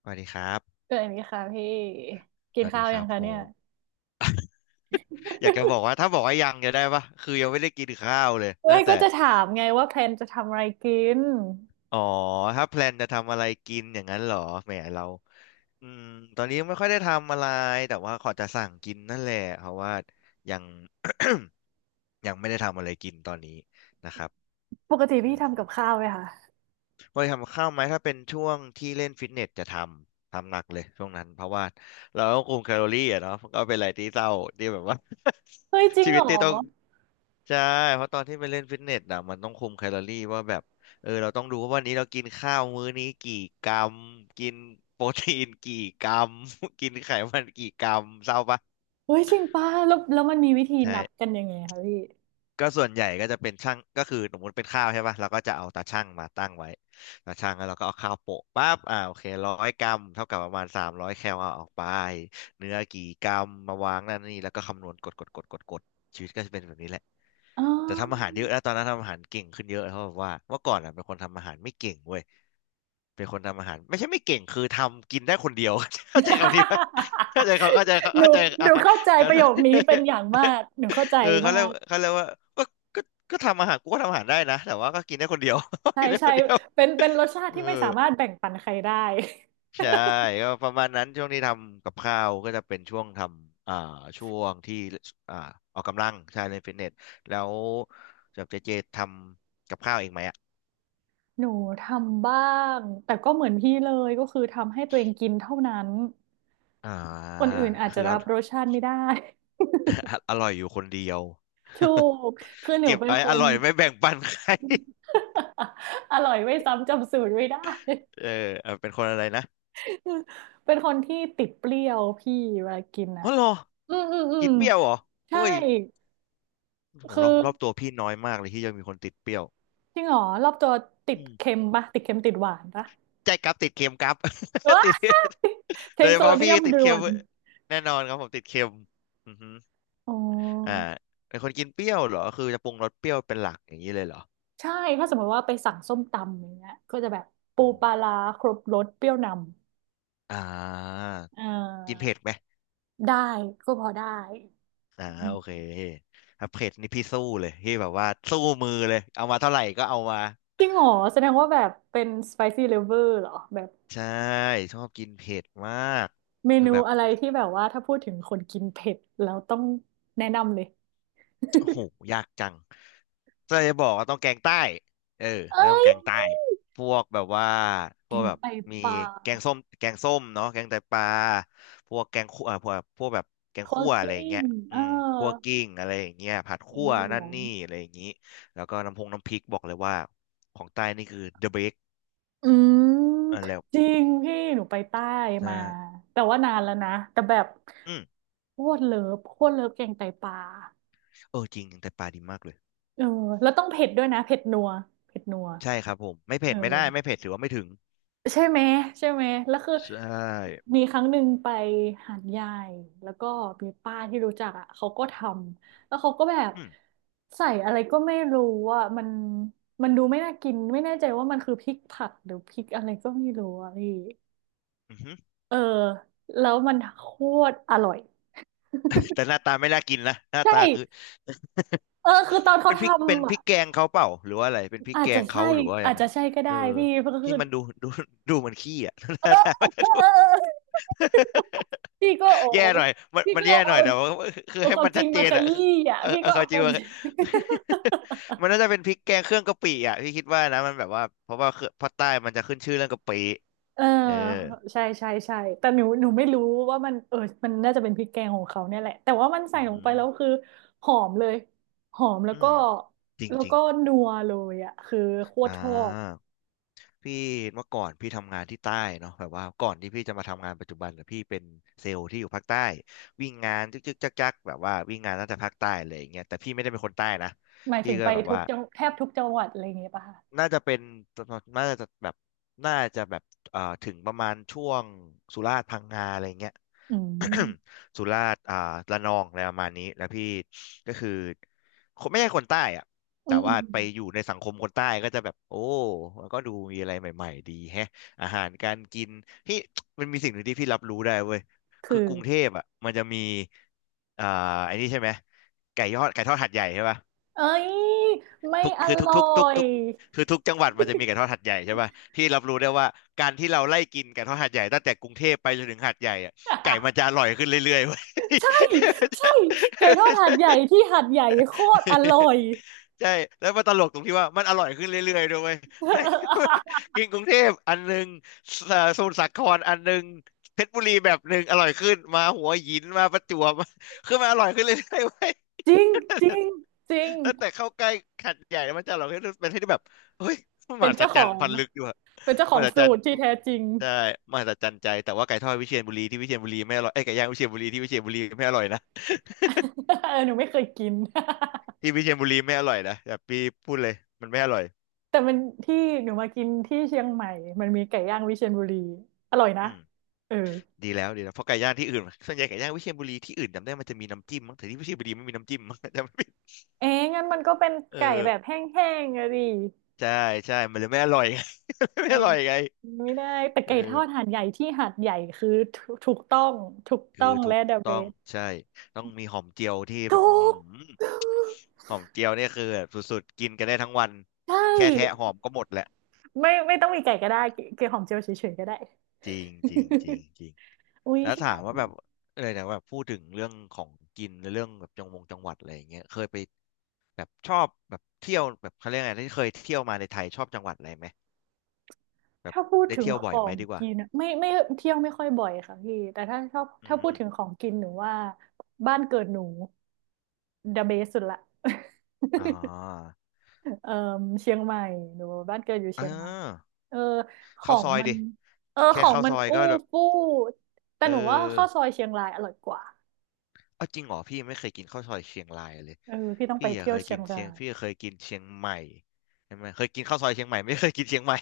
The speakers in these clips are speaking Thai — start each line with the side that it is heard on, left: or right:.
left: สวัสดีครับ
right: เกิดนี้ค่ะพี่กิ
left: ส
right: น
left: วัส
right: ข้า
left: ดี
right: ว
left: ค
right: ยั
left: รั
right: ง
left: บ
right: คะ
left: ผ
right: เนี่ย
left: มอยากจะบอกว่าถ้าบอกว่ายังจะได้ปะคือยังไม่ได้กินข้าวเลย
right: เฮ้
left: ตั้
right: ย
left: งแต่
right: ก็จะถามไงว่าแพลนจะทำอะไรกิน
left: อ๋อ ถ้าแพลนจะทำอะไรกินอย่างนั้นเหรอแหมเราอืมตอนนี้ไม่ค่อยได้ทำอะไร แต่ว่าขอจะสั่งกินนั่นแหละเพราะว่ายัง ยังไม่ได้ทำอะไรกินตอนนี้นะครับ
right: ปกติ
left: อื
right: พี่ทำกั
left: ม
right: บข้าวไหมคะ
left: พอทำข้าวไหมถ้าเป็นช่วงที่เล่นฟิตเนสจะทำหนักเลยช่วงนั้นเพราะว่าเราต้องคุมแคลอรี่อะเนาะมันก็เป็นอะไรที่เศร้าที่แบบว่า
right: เฮ้ยจ ริง
left: ชี
right: เห
left: วิ
right: ร
left: ต
right: อ
left: ที่ต้อง ใช่ เพราะตอนที่ไปเล่นฟิตเนสอ่ะมันต้องคุมแคลอรี่ว่าแบบเออเราต้องดูว่าวันนี้เรากินข้าวมื้อนี้กี่กรัมกินโปรตีนกี่กรัม กินไขมันกี่กรัมเศร้าปะ
right: เฮ้ยจริงป่ะแล้วมันมีวิธีนับกั
left: ใช่
right: นยังไงคะพี่
left: ก็ส่วนใหญ่ก็จะเป็นช่างก็คือสมมติเป็นข้าวใช่ป่ะเราก็จะเอาตาช่างมาตั้งไว้ตาช่างแล้วเราก็เอาข้าวโปะปั๊บอ่าโอเคร้อยกรัมเท่ากับประมาณสามร้อยแคลเอาออกไปเนื้อกี่กรัมมาวางนั่นนี่แล้วก็คำนวณกดกดกดกดกดชีวิตก็จะเป็นแบบนี้แหละ
right: อ๋อ
left: แต่ทำอาหารเยอะแล้วตอนนั้นทำอาหารเก่งขึ้นเยอะเพราะบว่าเมื่อก่อนอ่ะเป็นคนทำอาหารไม่เก่งเว้ยเป็นคนทำอาหารไม่ใช่ไม่เก่งคือทำกินได้คนเดียว เข้าใจคำนี้ปะเข้า ใจเขาเข้าใจเขา
right: หนู
left: เข้าใจ
right: ห
left: อ่ะ
right: นูเข้าใจประโยคนี้เป็นอ ย่างมากหนูเข้าใจ
left: เออเขา
right: มา
left: เรียก
right: ก
left: เขาเรียกว่าก็ก็ก็ทำอาหารกูก็ทำอาหารได้นะแต่ว่าก็กินได้คนเดียว
right: ใช่
left: กินได้
right: ใช่
left: คนเดียว
right: เป็นรสชา ติ
left: เออ
right: ที่ไม่สามารถแบ่งปันใครได้
left: ใช่ก็ประมาณนั้นช่วงที่ทำกับข้าวก็จะเป็นช่วงทำช่วงที่อ่าออกกำลังใช่เล่นฟิตเนสแล้วจับเจเจทำกับข้าวเองไหมอ่ะ
right: หนูทำบ้างแต่ก็เหมือนพี่เลยก็คือทำให้ตัวเองกินเท่านั้น
left: อ่
right: ค
left: า
right: นอื่นอาจจะ
left: คืออ
right: รับรสชาติไม่ได้
left: อร่อยอยู่คนเดียว
right: ถูก คือ หนู
left: เก็บ
right: เป็น
left: ไอ้
right: ค
left: อ
right: น
left: ร่อยไม่แบ่งปันใคร
right: อร่อยไม่ซ้ำจำสูตรไม่ได้
left: เออเป็นคนอะไรนะ
right: เป็นคนที่ติดเปรี้ยวพี่เวลากินอะ
left: ฮัลโหรอ
right: อืมอืมอื
left: กิ
right: ม
left: นเปรี้ยวเหรอ
right: ใช่
left: เอ้ย โห
right: คือ
left: รอบรอบตัวพี่น้อยมากเลยที่จะมีคนติดเปรี้ยว
right: จริงเหรอรอบตัวติ
left: อื
right: ดเค็
left: ม
right: มปะ ติดเค็มติดหวานปะ
left: ใช่ครับติดเค็มครับ
right: ว้า
left: ติ
right: ย
left: ด
right: เท
left: โด
right: ค
left: ยเฉ
right: โซ
left: พาะ
right: เดี
left: พี่
right: ยม
left: ติด
right: ด่
left: เค็
right: ว
left: ม
right: น
left: แน่นอนครับผมติดเค็มอือฮึ
right: อ๋
left: อ่า
right: อ
left: เป็นคนกินเปรี้ยวเหรอคือจะปรุงรสเปรี้ยวเป็นหลักอย่างนี้เลยเหรอ
right: ใช่ถ้าสมมติว่าไปสั่งส้มตำอย่างเงี้ยก็จะแบบปู
left: อือฮึ
right: ปลาร้าครบรสเปรี้ยวนำ
left: อ่า
right: เ
left: กิน
right: ออ
left: เผ็ดไหม
right: ได้ก็พอได้
left: โอเคถ้าเผ็ดนี่พี่สู้เลยพี่แบบว่าสู้มือเลยเอามาเท่าไหร่ก็เอามา
right: จริงเหรอแสดงว่าแบบเป็น spicy lover เหรอแบบ
left: ใช่ชอบกินเผ็ดมาก
right: เม
left: คือ
right: นู
left: แบบ
right: อะไรที่แบบว่าถ้าพูดถึงคนกินเผ็ดแล้วต้องแนะนำเลย
left: โอ้โหยากจังจะบอกว่าต้องแกงใต้เออก็
right: เอ้
left: ต้อง
right: ย
left: แกงใต้พวกแบบว่า พ
right: แก
left: วก
right: ง
left: แบบ
right: ไต
left: มี
right: ปลา
left: แกงส้ม แกงส้มเนาะแกงไตปลาพวกแกงคั่วพวกแบบแกง
right: โคล
left: คั่
right: ด
left: ว
right: ก
left: อะไรอย่าง
right: ลิ้
left: เงี้
right: ง
left: ย
right: เอ
left: อื
right: อ
left: มคั่วกิ้งอะไรอย่างเงี้ยผัด
right: แก
left: คั่
right: ง
left: ว
right: เหลื
left: นั่
right: อ
left: น
right: ง
left: นี่อะไรอย่างงี้แล้วก็น้ำพงน้ำพริกบอกเลยว่าของใต้นี่คือ the best
right: อืม
left: อันแล้ว
right: จริงพี่หนูไปใต้
left: ใช่
right: มาแต่ว่านานแล้วนะแต่แบบ
left: อืม
right: โคตรเลิฟโคตรเลิฟแกงไตปลา
left: เออจริงแกงไตปลาดีมากเลย
right: เออแล้วต้องเผ็ดด้วยนะเผ็ดนัวเผ็ดนัว
left: ใช่ครับผมไม่
right: เอ
left: เผ็
right: อ
left: ดไม่ได้ ไม่เผ็ดถือว่าไม่ถึง
right: ใช่ไหมใช่ไหมแล้วคือ
left: ใช่
right: มีครั้งหนึ่งไปหาดใหญ่แล้วก็มีป้าที่รู้จักอ่ะเขาก็ทำแล้วเขาก็แบบ
left: อืม
right: ใส่อะไรก็ไม่รู้อ่ะมันดูไม่น่ากินไม่แน่ใจว่ามันคือพริกผักหรือพริกอะไรก็ไม่รู้อ่ะพี่
left: อืม
right: เออแล้วมันโคตรอร่อย
left: แต่หน้าตาไม่น่ากินนะหน้า
right: ใช่
left: ตาคือ
right: เออคือตอน เขา
left: เป็น
right: ท
left: พริกเป็น
right: ำ
left: พ
right: อะ
left: ริกแกงเขาเปล่าหรือว่าอะไรเป็นพริก
right: อาจ
left: แก
right: จะ
left: ง
right: ใช่
left: เขาหรือว่ายั
right: อาจ
left: งไง
right: จะใช่ก็
left: เอ
right: ได้
left: อ
right: พี่เพราะคือ
left: ที่มันดูดูดูเหมันขี้อ่ะ หน้าตามันจะ ดู
right: เออเออพี่ก็โอ้
left: แย่หน่อยมัน
right: พี่
left: มัน
right: ก็
left: แย่หน่
right: เอา
left: อยแต่ว่าคือ
right: เอา
left: ให้
right: ความ
left: มัน
right: จ
left: ชั
right: ริง
left: ดเจ
right: มา
left: น
right: ข
left: อ่ะคือ
right: ยี้อ่ะ
left: เออ
right: พี่
left: เออ
right: ก็
left: เขา
right: เอา
left: จ
right: ค
left: ริง
right: วาม
left: ว่า
right: จริง
left: มันน่าจะเป็นพริกแกงเครื่องกะปิอ่ะพี่คิดว่านะมันแบบว่าเพราะว่าเครื่องภาคใต้มันจะขึ้นชื่อเรื่องกะปิ
right: เออ
left: เออ
right: ใช่ใช่ใช่แต่หนูไม่รู้ว่ามันเออมันน่าจะเป็นพริกแกงของเขาเนี่ยแหละ แต่ว่ามันใส่
left: อือ
right: ลง
left: หื
right: ไป
left: อ
right: แล้วคือหอมเลยหอมแล้ว
left: อื
right: ก็
left: มจริง
right: แล้ว
left: จริง
right: ก็นัวเลยอ่ะคือโคต
left: อ่า
right: รชอบ
left: พี่เมื่อก่อนพี่ทำงานที่ใต้เนาะแบบว่าก่อนที่พี่จะมาทำงานปัจจุบันเนี่ยพี่เป็นเซลล์ที่อยู่ภาคใต้วิ่งงานจึกจึกจักจักแบบว่าวิ่งงานตั้งแต่ภาคใต้เลยอย่างเงี้ยแต่พี่ไม่ได้เป็นคนใต้นะ
right: หมาย
left: พี่
right: ถึง
left: ก็
right: ไป
left: แบบ
right: ทุ
left: ว่า
right: กจังแทบทุกจังหวัดอะไรอย่างเงี้ยป่ะคะ
left: น่าจะเป็นน่าจะแบบน่าจะแบบถึงประมาณช่วงสุราษฎร์พังงาอะไรเงี้ย
right: อืม
left: สุราษฎร์ระนองอะไรประมาณนี้แล้วพี่ก็คือคนไม่ใช่คนใต้อะ
right: อื
left: แต่
right: มอื
left: ว่า
right: ม
left: ไปอยู่ในสังคมคนใต้ก็จะแบบโอ้มันก็ดูมีอะไรใหม่ๆดีแฮะอาหารการกินพี่ มันมีสิ่งหนึ่งที่พี่รับรู้ได้เว้ย
right: คือ
left: คือกรุงเทพอ่ะมันจะมีอ่าไอ้นี่ใช่ไหมไก่ยอดไก่ทอดหัดใหญ่ใช่ปะ
right: เอ้ยไม่
left: ทุก
right: อ
left: คือทุก
right: ร่
left: ทุ
right: อ
left: กทุก
right: ย
left: ทุกคือทุกจังหวัดมันจะมีไก่ทอดหัดใหญ่ใช่ป่ะที่รับรู้ได้ว่าการที่เราไล่กินไก่ทอดหัดใหญ่ตั้งแต่กรุงเทพไปจนถึงหัดใหญ่อะไก่มันจะอร่อยขึ้นเรื่อยๆเว้ย
right: ใช่ใช่ไก่ทอดหาดใหญ่ที่หาดใหญ่โคตรอร่อย
left: ใช่แล้วมันตลกตรงที่ว่ามันอร่อยขึ้นเรื่อยๆด้วยเวย ไก่ กินกรุงเทพอันหนึ่งสอ่าสมุทรสาครอันหนึ่งเพชรบุรีแบบหนึ่งอร่อยขึ้นมาหัวหินมาประจวบ คือมันอร่อยขึ้นเรื่อยๆเว้ย
right: จริงจ ริงจริง
left: แล้วแต่เข้าใกล้ขัดใหญ่แล้วมันจะเราให้เป็นที่แบบเฮ้ยมนม
right: เป็น
left: หัศ
right: เจ้าข
left: จร
right: อ
left: รย์
right: ง
left: พันลึกอยู่อะ
right: เป็นเจ้าข
left: ม
right: อง
left: หัศ
right: สู
left: จรร
right: ต
left: ย์
right: รที่แท้จริง
left: ใช่มหัศจรรย์ใจแต่ว่าไก่ทอดวิเชียรบุรีที่วิเชียรบุรีไม่อร่อยไอ้ยไก่ย่างวิเชียรบุรีที่วิเชียรบุรีไม่อร่อยนะ
right: เออหนูไม่เคยกิน
left: ที่วิเชียรบุรีไม่อร่อยนะแบบพี่พูดเลยมันไม่อร่อย
right: แต่มันที่หนูมากินที่เชียงใหม่มันมีไก่ย่างวิเชียรบุรีอร่อยนะ
left: อืม
right: เออ
left: ดีแล้วดีแล้วเพราะไก่ย่างที่อื่นส่วนใหญ่ไก่ย่างวิเชียรบุรีที่อื่นจำได้มันจะมีน้ำจิ้มมั้งแต่ที่วิเชียรบุรีไม่มีน้ำจิ้มมั้ง จำไม่ผิด
right: เอ๊ะงั้นมันก็เป็น
left: เอ
right: ไก่
left: อ
right: แบบแห้งๆอะดิ
left: ใช่ใช่มันเลยไม่อร่อยไง
right: เอ
left: ไม่
right: อ
left: อร่อยไง
right: ไม่ได้แต่
left: เอ
right: ไก่
left: อ
right: ทอดหาดใหญ่ที่หาดใหญ่คือถูกต้องถูกต้อ
left: คือ
right: ง
left: ถู
right: และ
left: ก
right: เดอะเบ
left: ต้อง
right: ส
left: ใช่ต้องมีหอมเจียวที่แบบ
right: ถู
left: อื้อหื
right: ก
left: อหอมเจียวเนี่ยคือแบบสุดๆกินกันได้ทั้งวัน
right: ใช่
left: แค่แทะหอมก็หมดแหละ
right: ไม่ไม่ต้องมีไก่ก็ได้เกลือหอมเจียวเฉยๆก็ได้
left: จริงจริงจริง จริง
right: อุ้ย
left: แล้ว
right: ชอ
left: ถาม
right: บ
left: ว่าแบบอะไรนะแบบพูดถึงเรื่องของกินหรือเรื่องแบบจังหวัดอะไรอย่างเงี้ยเคยไปแบบชอบแบบเที่ยวแบบเขาเรียกไงที่เคยเที่ยวมาในไทยชอบจังหวัดอะไรไหมแบบ
right: ถ้าพูด
left: ได้
right: ถึง
left: เที่ยว
right: ข
left: บ่อย
right: อ
left: ไหม
right: ง
left: ดีกว่า
right: กินอะไม่ไม่เที่ยวไม่ค่อยบ่อยค่ะพี่แต่ถ้าชอบ
left: อื
right: ถ้าพูดถึง
left: ม
right: ของกินหนูว่าบ้านเกิดหนู the best สุดละ
left: อ๋อ
right: เออเชียงใหม่หนูบ้านเกิดอยู่
left: เอ
right: เชียงใหม่
left: อ
right: เออขอ
left: ข้าว
right: ง
left: ซอย
right: มัน
left: ดิ
right: เออข
left: แค่
right: อง
left: ข้าว
right: มั
left: ซ
right: น
left: อย
right: อู้
left: ก็แบบ
right: ฟู่แต่
left: เอ
right: หนูว่าข้าวซ
left: อ
right: อยเชียงรายอร่อยกว่า
left: เอาจริงเหรอพี่ไม่เคยกินข้าวซอยเชียงรายเลย
right: เออพี่ต้องไป
left: พี่อะ
right: เที่ย
left: เค
right: ว
left: ย
right: เชีย
left: กิ
right: ง
left: น
right: รา
left: เชียง
right: ย
left: เคยกินเชียงใหม่ใช่ไหมเคยกินข้าวซอยเชียงใหม่ไม่เคยกินเชียงใหม่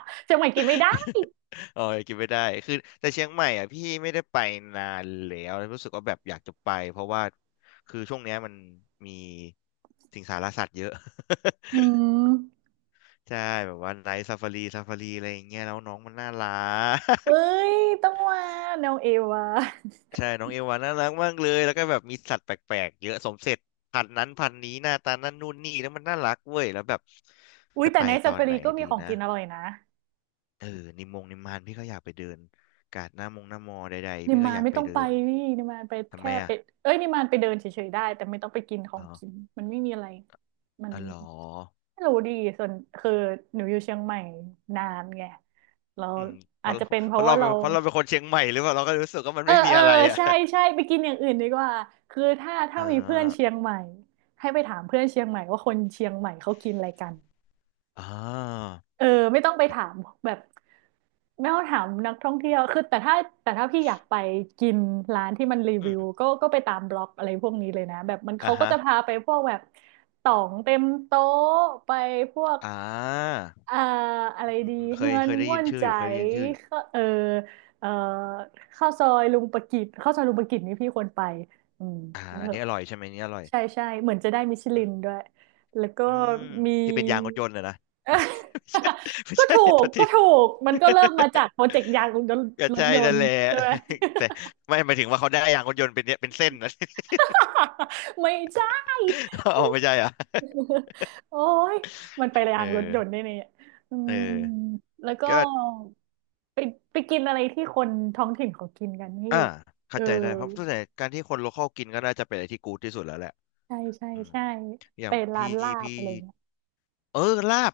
right: เชียงใหม่กินไม่ได้
left: เออกินไม่ได้คือแต่เชียงใหม่อ่ะพี่ไม่ได้ไปนานแล้วรู้สึกว่าแบบอยากจะไปเพราะว่าคือช่วงเนี้ยมันมีสิงสารสัตว์เยอะ
right: อืม
left: ใช่แบบว่าไนท์ซาฟารีซาฟารีอะไรอย่างเงี้ยแล้วน้องมันน่ารั
right: เอ้
left: ก
right: ยต้องมาแนวเอวา
left: ใช่น้องเอวาน่ารักมากเลยแล้วก็แบบมีสัตว์แปลกๆเยอะสมเสร็จพันธุ์นั้นพันธุ์นี้หน้าตานั่นนู่นนี่แล้วมันน่ารักเว้ยแล้วแบบ
right: อุ้ย
left: จะ
right: แต่
left: ไป
right: ใน
left: ต
right: ซา
left: อน
right: ฟา
left: ไห
right: รี
left: น
right: ก็มี
left: ดี
right: ของ
left: นะ
right: กินอร่อยนะ
left: เออนิมงนิมมานพี่ก็อยากไปเดินกาดหน้ามงหน้ามอใด
right: นิ
left: ๆ
right: ม
left: พี่ก็
right: มา
left: อ
right: น
left: ยาก
right: ไม่
left: ไป
right: ต้องไป
left: เดิน
right: นี่นิมมานไป
left: ทำไม
right: แค่ไป
left: อ่ะ
right: เอ้ยนิมมานไปเดินเฉยๆได้แต่ไม่ต้องไปกินขอ
left: อ๋
right: ง
left: อ
right: กินมันไม่มีอะไรมัน
left: อ๋อเหรอ
right: ไม่รู้ดีส่วนคือหนูอยู่เชียงใหม่นานไงเรา
left: อืมเพ
right: อา
left: ราะ
right: จจะเป็นเพราะว่าเรา
left: เพราะเราเป็นคนเชียงใหม่หรือเปล่าเราก็รู้สึกว่ามัน
right: เออ
left: ไม่มี
right: เออ
left: อะไรอ่ะ
right: ใช่ใช่ไปกินอย่างอื่นดีกว่าคือถ้า ถ้า
left: อ่า
right: มีเพื่อนเชียงใหม่ให้ไปถามเพื่อนเชียงใหม่ว่าคนเชียงใหม่เขากินอะไรกัน
left: อ่า
right: เออไม่ต้องไปถามแบบไม่ต้องถามนักท่องเที่ยวคือแต่ถ้าพี่อยากไปกินร้านที่มันรี
left: อื
right: วิว
left: ม
right: ก็ไปตามบล็อกอะไรพวกนี้เลยนะแบบมัน
left: อ่า
right: เขาก็
left: ฮะ
right: จะพาไปพวกแบบต่องเต็มโต๊ะไปพวก
left: อ่า
right: เอ่ออะไร
left: อืมอืม
right: ดี
left: อืมเค
right: เฮื
left: ย
right: อน
left: เคยได้
right: ม่
left: ยิ
right: ว
left: น
right: น
left: ชื่อ
right: ใจ
left: อยู่เคยได้ยินชื่ออยู่
right: ข้าเออเอ่อข้าวซอยลุงประกิตนี่พี่ควรไปอืม
left: อ่า
right: เอ
left: อันนี้อร่อยใช่ไหมอันนี้อร่อย
right: ใช่ใช่เหมือนจะได้มิชลินด้วยแล้วก็
left: อืม
right: มี
left: ที่เป็นยางรถยนต์เลยนะ อ้าวไม่
right: เออ
left: ใช่ไม่
right: ก็
left: ใช่
right: ถู
left: โท
right: ก
left: ษ
right: ก็
left: ที
right: ถูกมันก็ เริ่มมาจากโปรเจกต์ยางรถย
left: ก็ใช่นั่
right: น
left: น
right: ต์
left: แหละ
right: ใช่ไหม
left: แต่ไม่หมายถึงว่าเขาได้ยางรถยนต์เป็นเนี่ยเป็นเส้นนะ
right: ไม่ใช่
left: อ๋อไม่ใช่เหรอ่ะ
right: โอ้ยมันไป
left: เอ
right: ยา
left: อ
right: งรถยนต์ได้เนี่ยอื
left: เออ
right: มแล้วก็
left: ก็
right: ไปกินอะไรที่คนท้องถิ่นเขากินกันพี่
left: อ่า
right: เอ
left: เข้า
right: อ
left: ใจได้เพราะส่วนใหญ่การที่คนโลคอลกินก็น่าจะเป็นอะไรที่กูดที่สุดแล้วแหละ
right: ใช่ใช่
left: อืม
right: ใช่
left: อย่า
right: ไป
left: ง
right: ร้านลาบ
left: พี่
right: อะไรเงี้ย
left: เออลาบ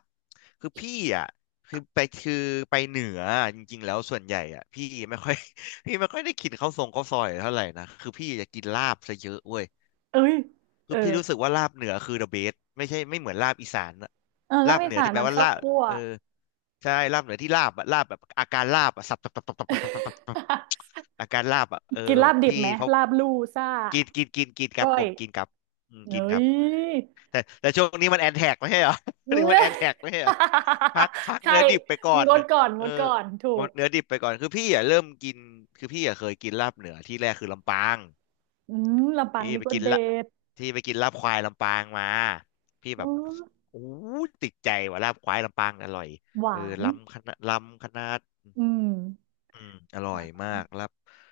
left: คือพี่อ่ะคือไปเหนืออะจริงๆแล้วส่วนใหญ่อ่ะพี่ไม่ค่อย พี่ไม่ค่อยได้กินข้าวทรงข้าวซอยเท่าไหร่นะคือพี่จะกินลาบซะเยอะเว้ย
right: เอ้ยเอ
left: คือ
right: อ
left: พี่รู้สึกว่าลาบเหนือคือ the best ไม่ใช่ไม่เหมือนลาบอีสานอะ
right: เออลา
left: ลา
right: บ
left: บ
right: อี
left: เหนือ
right: สาน
left: ที่แปล
right: มัน
left: ว่า
right: ข้าว
left: ลาบ
right: คั่ว
left: เออใช่ลาบเหนือที่ลาบอะลาบแบบอาการลาบอะสับตับตับตับตับตับตับตับตับ อาการลาบอะเออ
right: กิน
left: แบ
right: ลาบ
left: บ
right: ดิบ
left: พี่
right: ไหม
left: เขา
right: ลาบลู่ซ่า
left: กินกินกินกินครั
right: ก้
left: บ
right: อ
left: ผ
right: ย
left: มกินครับอืม
right: เฮ้
left: กินครั
right: ย
left: บ แต่ช่วงนี้มันแอนแท็กไม่ใช่เหรอ ช่
right: อื
left: วงนี้
right: ม
left: มันแอนแท็ก ไม่ใช่เหรอพัก
right: ใช่
left: เนื้อดิบไปก่อน
right: งดก่อน
left: เอ
right: ง
left: อ
right: ดก่อน ถู
left: หม
right: ก
left: ดเนื้อดิบไปก่อนคือพี่อ่ะเริ่มกินคือพี่อ่ะเคยกินลาบเหนือที่แรกคือลำปาง
right: อืมลำปาง
left: พี่
right: นี่
left: ไป
right: ก็
left: กิน
right: เด็
left: ละ
right: ด
left: ที่ไปกินลาบควายลำปางมาพี่
right: อ๋
left: แบ
right: อ
left: บโอ้ยติดใจว่าลาบควายลำปางอร่อย
right: ห
left: เออ
right: วาน
left: ลำคณะลำคณะ
right: อืม
left: อืมอร่อยมากลาบ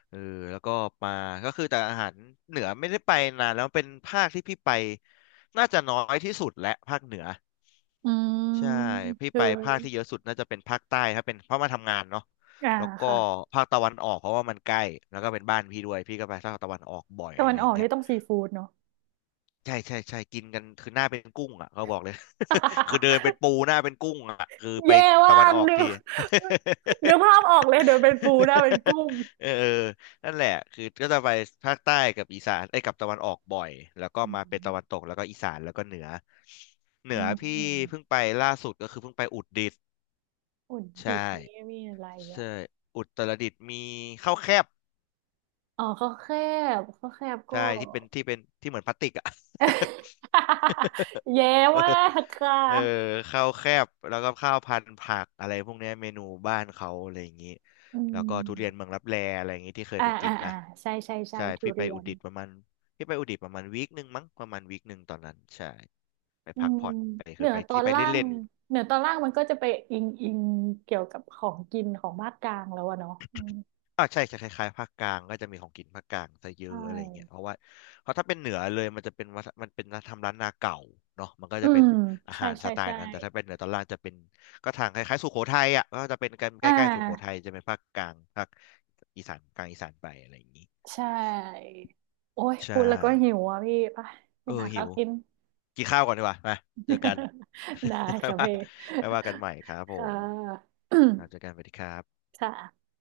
left: เออแล้วก็มาก็คือแต่อาหารเหนือไม่ได้ไปนานแล้วเป็นภาคที่พี่ไปน่าจะน้อยที่สุดและภาคเหนือ
right: อื
left: ใช่
right: ม
left: พี่
right: คื
left: ไป
right: อ
left: ภาคที่เยอะสุดน่าจะเป็นภาคใต้ถ้าเป็นเพราะมาทำงานเนาะ
right: อ่า
left: แล้วก็
right: ค่ะ
left: ภาคตะวันออกเพราะว่ามันใกล้แล้วก็เป็นบ้านพี่ด้วยพี่ก็ไปภาคตะวันออกบ่อย
right: ตะ
left: อะ
right: วัน
left: ไรอ
right: ออ
left: ย่าง
right: ก
left: เงี้
right: นี่
left: ย
right: ต้องซีฟู้ดเนาะ
left: ใช่ใช่ใช่กินกันคือหน้าเป็นกุ้งอ่ะเขาบอกเลย คือเดินเป็นปูหน้าเป็นกุ้งอ่ะคือ ไป
right: แย่
left: ตะ
right: ว่า
left: วัน
right: ก
left: ออก
right: นึ
left: ที
right: ก นึกภาพออกเลยเดี๋ยวเป็นปูนะเป็นกุ้ง
left: เออนั่นแหละคือก็จะไปภาคใต้กับอีสานไอ้ยกับตะวันออกบ่อยแล้วก็
right: อื
left: มาเป็นตะวันต
right: ม
left: กแล้วก็อีสานแล้วก็เหนือเหนื
right: อื
left: อ
right: ม
left: พี่
right: อืม
left: เพิ่งไปล่าสุดก็คือเพิ่งไปอุตรดิตถ์
right: อุตรดิต
left: ใช่
right: ถ์นี่มีอะไรอ่ะ
left: ใช่อุตรดิตถ์มีข้าวแคบ
right: อ๋อข้าวแคบข้าวแคบก็
left: ใช่ที่เป็นที่เหมือนพลาสติกอ่ะ
right: เย้มา กค่ะ
left: เออข้าวแคบแล้วก็ข้าวพันธุ์ผักอะไรพวกเนี้ยเมนูบ้านเขาอะไรอย่างนี้
right: อื
left: แล้วก็
right: ม
left: ทุเรียนเมืองลับแลอะไรอย่างนี้ที่เคย
right: อ่า
left: ไปกิ
right: อ่า
left: น
right: อ่า
left: นะ
right: ใช่
left: ใช่
right: ทุ
left: พี่ไป
right: เรีย
left: อุตร
right: น
left: ดิตถ์ประมาณพี่ไปอุตรดิตถ์ประมาณวีคหนึ่งมั้งประมาณวีคหนึ่งตอนนั้นใช่ไป
right: อื
left: พัก
right: ม
left: ผ่อนไป
right: เห
left: คื
right: นื
left: อ
right: อ
left: ไป
right: ตอ
left: ที่
right: น
left: ไป
right: ล่าง
left: เล่น
right: เหนือตอนล่างมันก็จะไปอิงเกี่ยวกับของกินของภาคกลางแล้วอะเนาะอืม
left: อ่าใช่จะคล้ายๆภาคกลางก็จะมีของกินภาคกลางซะเย
right: ใช่
left: อะอะไรเงี้ยเพราะว่าเพราะถ้าเป็นเหนือเลยมันจะเป็นวัฒมันเป็นทำร้านนาเก่าเนาะมันก็
right: อื
left: จะเป็
right: ม
left: นอา
right: ใช่
left: หารส
right: ใช่
left: ไต
right: ใช่
left: ล์นั้นแต่ถ้าเป็นเหนือตอนล่างจะเป็นก็ทางคล้ายๆสุโขทัยอ่ะก็จะเป็นกันใก
right: อ่
left: ล้ๆสุโขทัย
right: า
left: จะเป็นภาคกลางภาคอีสานกลางอีสานไปอะไรอย่างนี้
right: ใช่ โอ้ยพู
left: ใช่
right: ดแล้วก็หิวอ่ะพี่ไป
left: เออ
right: หา
left: หิ
right: ข้าว
left: ว
right: กิน
left: กินข้าวก่อนดีกว่ามาเจอกัน
right: ได้
left: ค่อย
right: ค่ะ
left: ว่า
right: พี่
left: ค่อยว่ากันใหม่ครับผ
right: ค่ะ
left: ม ครับเจอกันสวัสดีครับ
right: ค่ะ